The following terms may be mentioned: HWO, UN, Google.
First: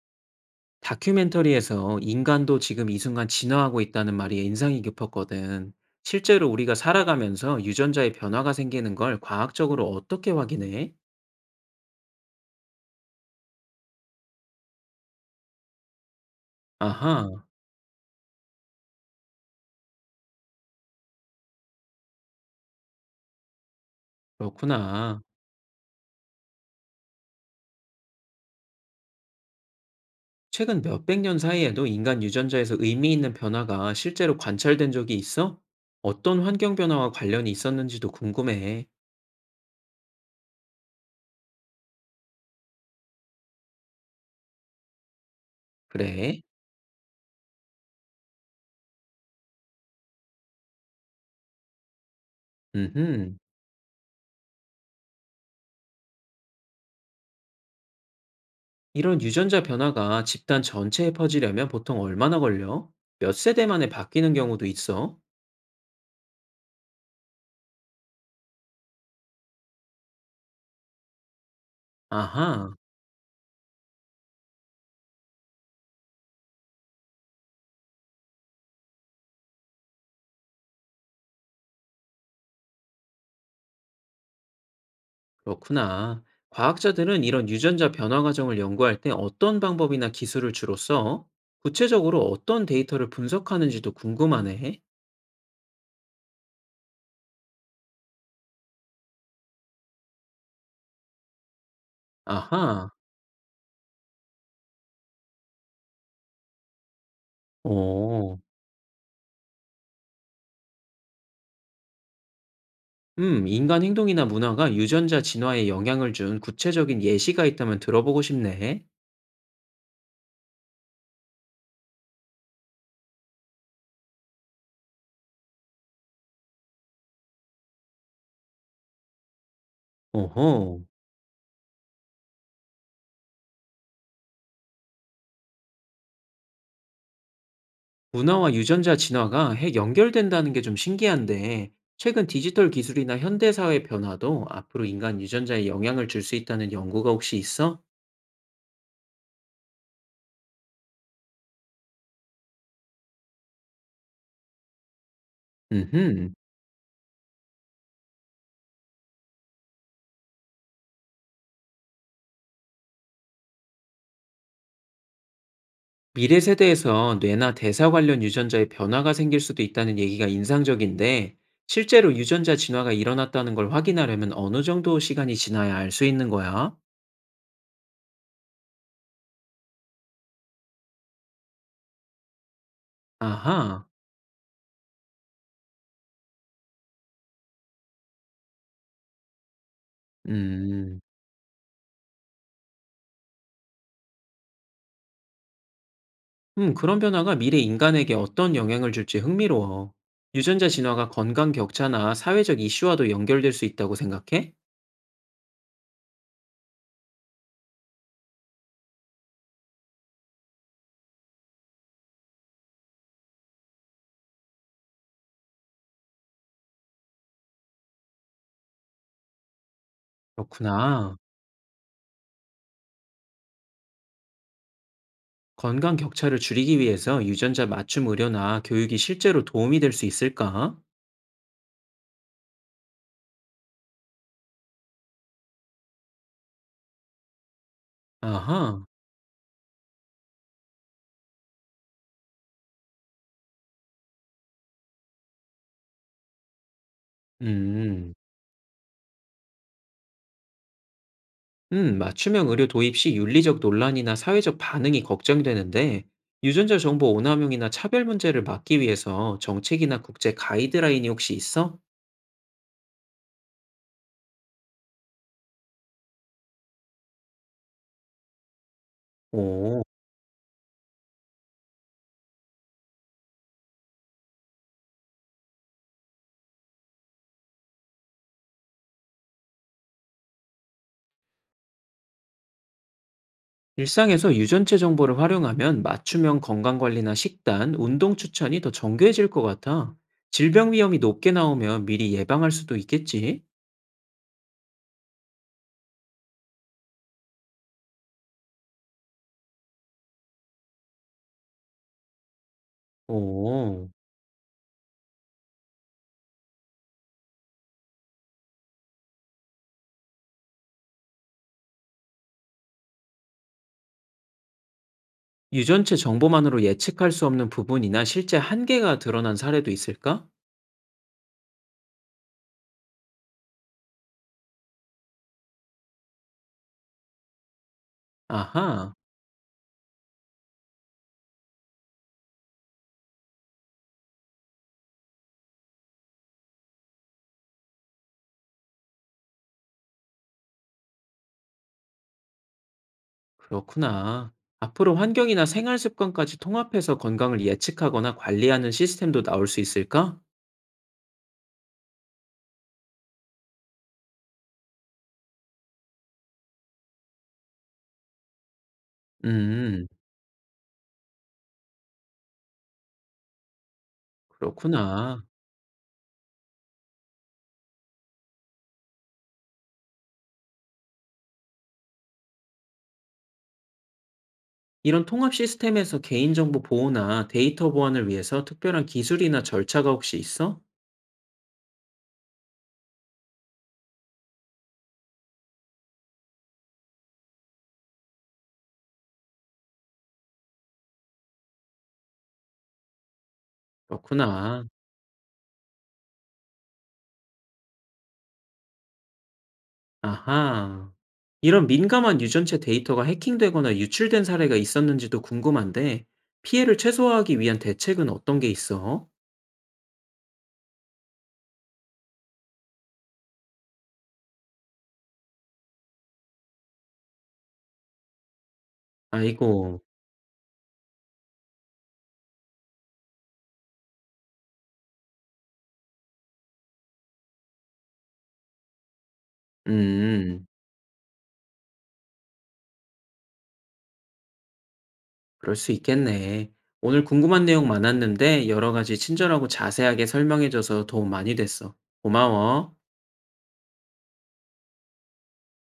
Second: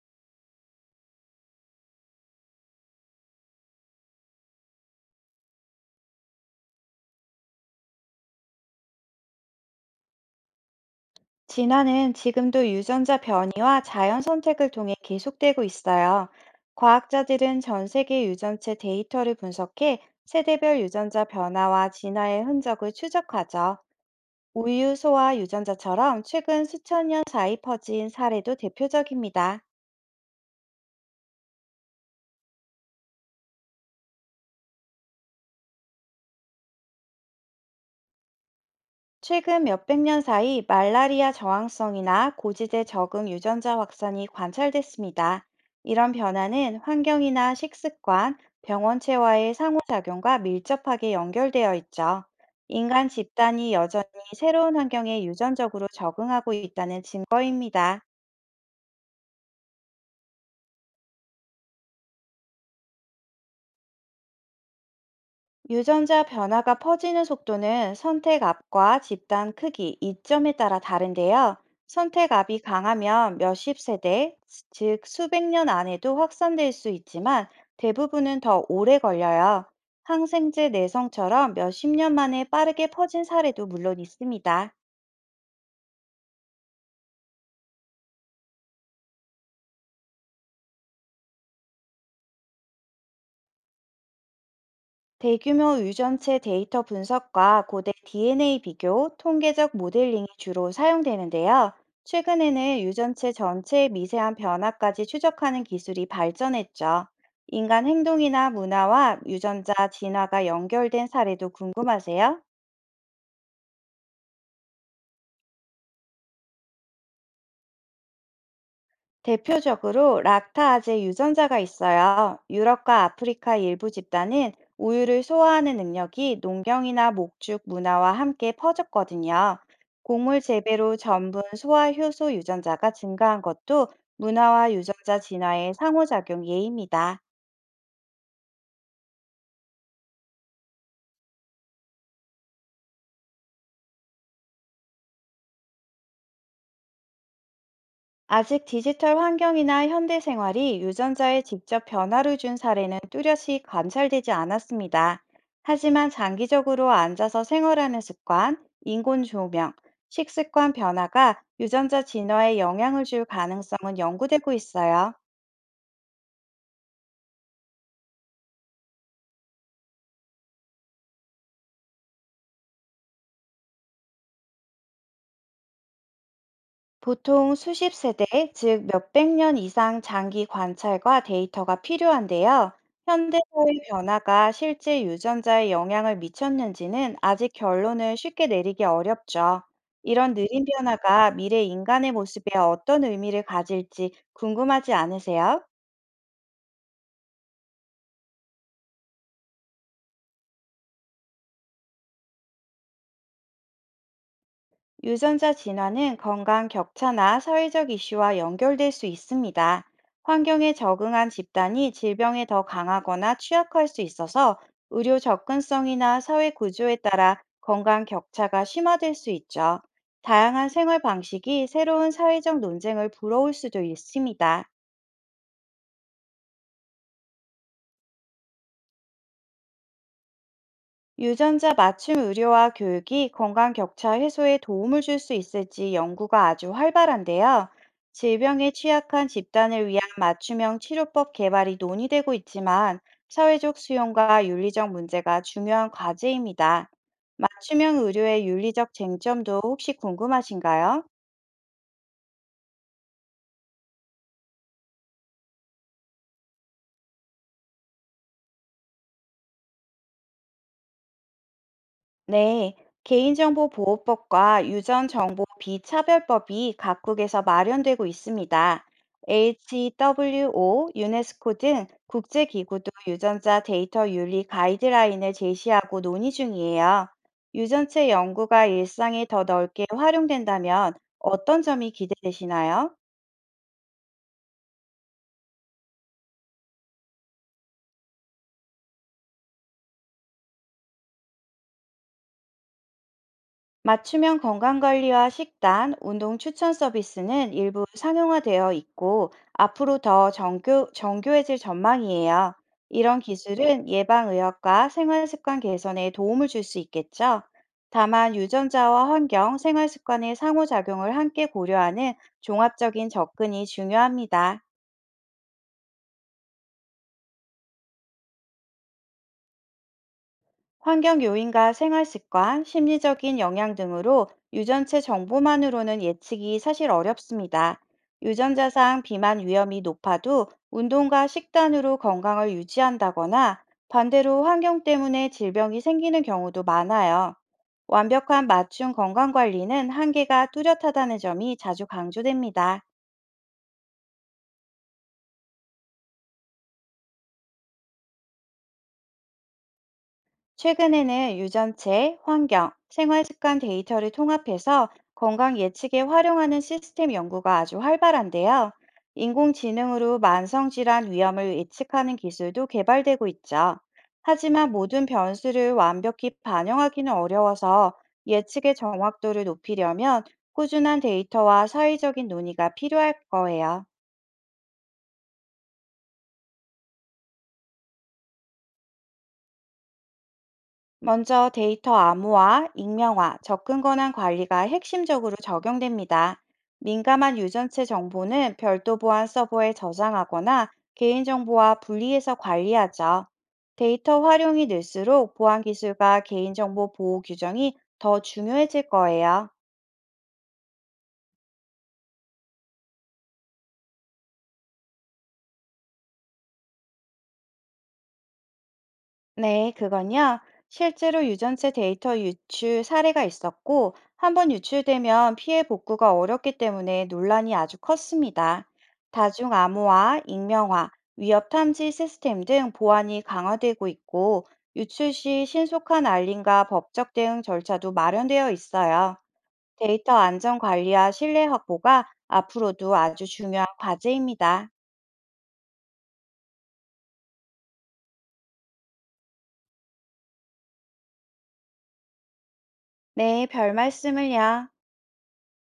다큐멘터리에서 인간도 지금 이 순간 진화하고 있다는 말이 인상이 깊었거든. 실제로 우리가 살아가면서 유전자의 변화가 생기는 걸 과학적으로 어떻게 확인해? 진화는 지금도 유전자 변이와 자연 선택을 통해 계속되고 있어요. 아하, 과학자들은 전 세계 유전체 데이터를 분석해 세대별 유전자 변화와 진화의 흔적을 추적하죠. 우유, 그렇구나. 소와 유전자처럼 최근 수천 년 사이 퍼진 사례도 대표적입니다. 최근 몇백 년 사이에도 인간 유전자에서 의미 있는 변화가 실제로 관찰된 적이 있어? 어떤 환경 변화와 관련이 있었는지도 궁금해. 최근 몇백 년 사이 말라리아 저항성이나 고지대 적응 유전자 확산이 관찰됐습니다. 이런 그래? 변화는 환경이나 식습관, 병원체와의 상호작용과 밀접하게 연결되어 있죠. 인간 음흠. 집단이 여전히 새로운 환경에 유전적으로 적응하고 있다는 증거입니다. 이런 유전자 변화가 집단 전체에 퍼지려면 보통 얼마나 걸려? 몇 세대 만에 바뀌는 경우도 있어? 유전자 변화가 퍼지는 속도는 선택 압과 집단 크기, 이점에 따라 다른데요. 선택 압이 아하. 강하면 몇십 세대, 즉 수백 년 안에도 확산될 수 있지만 대부분은 더 오래 걸려요. 항생제 내성처럼 몇십 년 만에 빠르게 퍼진 사례도 물론 있습니다. 그렇구나. 과학자들은 이런 유전자 변화 과정을 연구할 때 어떤 방법이나 기술을 주로 써? 구체적으로 어떤 데이터를 분석하는지도 궁금하네. 대규모 유전체 데이터 분석과 고대 DNA 비교, 통계적 모델링이 주로 사용되는데요. 최근에는 아하, 유전체 전체의 미세한 변화까지 추적하는 기술이 발전했죠. 인간 어, 행동이나 문화와 유전자 진화가 연결된 사례도 궁금하세요? 인간 행동이나 문화가 유전자 진화에 영향을 준 구체적인 예시가 있다면 들어보고 싶네. 대표적으로 락타아제 유전자가 있어요. 유럽과 아프리카 일부 집단은 우유를 소화하는 능력이 농경이나 목축 문화와 함께 퍼졌거든요. 곡물 오호, 재배로 전분 소화 효소 유전자가 증가한 것도 문화와 유전자 진화의 상호작용 예입니다. 문화와 유전자 진화가 핵 연결된다는 게 좀 신기한데, 최근 디지털 기술이나 현대사회 변화도 앞으로 인간 유전자에 영향을 줄 수 있다는 연구가 혹시 있어? 아직 디지털 환경이나 현대 생활이 유전자에 직접 변화를 준 사례는 뚜렷이 관찰되지 않았습니다. 하지만 음흠. 장기적으로 앉아서 생활하는 습관, 인공 조명, 식습관 변화가 유전자 진화에 영향을 줄 가능성은 연구되고 있어요. 미래 세대에서 뇌나 대사 관련 유전자의 변화가 생길 수도 있다는 얘기가 인상적인데, 실제로 유전자 진화가 일어났다는 걸 확인하려면 어느 정도 시간이 지나야 알 수 있는 거야? 보통 수십 세대, 즉 몇백 년 이상 장기 관찰과 데이터가 필요한데요. 현대사회 아하, 변화가 실제 유전자에 영향을 미쳤는지는 아직 결론을 쉽게 내리기 어렵죠. 이런 느린 음, 변화가 미래 인간의 모습에 어떤 의미를 가질지 궁금하지 않으세요? 그런 변화가 미래 인간에게 어떤 영향을 줄지 흥미로워. 유전자 진화가 건강 격차나 사회적 이슈와도 연결될 수 있다고 생각해? 유전자 진화는 건강 격차나 사회적 이슈와 연결될 수 있습니다. 환경에 적응한 집단이 질병에 더 강하거나 취약할 수 있어서 의료 접근성이나 사회 구조에 따라 건강 격차가 심화될 수 있죠. 다양한 생활 그렇구나. 방식이 새로운 사회적 논쟁을 불러올 수도 있습니다. 건강 격차를 줄이기 위해서 유전자 맞춤 의료나 교육이 실제로 도움이 될 수 있을까? 유전자 맞춤 의료와 교육이 건강 격차 해소에 도움을 줄 수 있을지 연구가 아주 활발한데요. 질병에 아하, 취약한 집단을 위한 맞춤형 치료법 개발이 논의되고 있지만 사회적 수용과 윤리적 문제가 중요한 과제입니다. 맞춤형 음. 의료의 윤리적 쟁점도 혹시 궁금하신가요? 맞춤형 의료 도입 시 윤리적 논란이나 사회적 반응이 걱정되는데, 유전자 정보 오남용이나 차별 문제를 막기 위해서 정책이나 국제 가이드라인이 혹시 있어? 네, 개인정보보호법과 유전정보 비차별법이 각국에서 마련되고 있습니다. 오, HWO, 유네스코 등 국제기구도 유전자 데이터 윤리 가이드라인을 제시하고 논의 중이에요. 유전체 연구가 일상에 더 넓게 활용된다면 어떤 점이 기대되시나요? 일상에서 유전체 정보를 활용하면 맞춤형 건강관리나 식단, 운동 추천이 더 정교해질 것 같아. 질병 위험이 높게 나오면 미리 예방할 수도 있겠지? 맞춤형 건강관리와 식단, 운동 추천 서비스는 일부 상용화되어 있고 앞으로 더 정교해질 전망이에요. 이런 기술은 오, 예방의학과 생활습관 개선에 도움을 줄 수 있겠죠. 다만 유전자와 환경, 생활습관의 상호작용을 함께 고려하는 종합적인 접근이 중요합니다. 유전체 정보만으로 예측할 수 없는 부분이나 실제 한계가 드러난 사례도 있을까? 환경 요인과 생활 습관, 심리적인 영향 등으로 유전체 정보만으로는 예측이 사실 어렵습니다. 아하. 유전자상 비만 위험이 높아도 운동과 식단으로 건강을 유지한다거나 반대로 환경 때문에 질병이 생기는 경우도 많아요. 완벽한 맞춤 건강 관리는 한계가 뚜렷하다는 점이 자주 강조됩니다. 그렇구나. 앞으로 환경이나 생활 습관까지 통합해서 건강을 예측하거나 관리하는 시스템도 나올 수 있을까? 최근에는 유전체, 환경, 생활 습관 데이터를 통합해서 건강 예측에 활용하는 시스템 연구가 아주 활발한데요. 음, 인공지능으로 만성질환 위험을 예측하는 기술도 개발되고 있죠. 하지만 모든 그렇구나. 변수를 완벽히 반영하기는 어려워서 예측의 정확도를 높이려면 꾸준한 데이터와 사회적인 논의가 필요할 거예요. 이런 통합 시스템에서 개인정보 보호나 데이터 보안을 위해서 특별한 기술이나 절차가 혹시 있어? 먼저 데이터 암호화, 익명화, 접근 권한 관리가 핵심적으로 적용됩니다. 민감한 유전체 정보는 별도 보안 서버에 저장하거나 개인정보와 분리해서 관리하죠. 데이터 활용이 그렇구나. 늘수록 보안 기술과 개인정보 보호 규정이 더 중요해질 거예요. 아하. 이런 민감한 유전체 데이터가 해킹되거나 유출된 사례가 있었는지도 궁금한데, 피해를 최소화하기 위한 대책은 어떤 게 있어? 네, 그건요. 실제로 유전체 데이터 유출 사례가 있었고, 한번 유출되면 피해 복구가 어렵기 때문에 논란이 아주 컸습니다. 다중 아이고, 암호화, 익명화, 위협 탐지 시스템 등 보안이 강화되고 있고, 유출 시 신속한 알림과 법적 대응 절차도 마련되어 있어요. 데이터 음. 안전 관리와 신뢰 확보가 앞으로도 아주 중요한 과제입니다. 그럴 수 있겠네. 오늘 궁금한 내용 많았는데 여러 가지 친절하고 자세하게 설명해줘서 도움 많이 됐어. 고마워. 네, 별 말씀을요.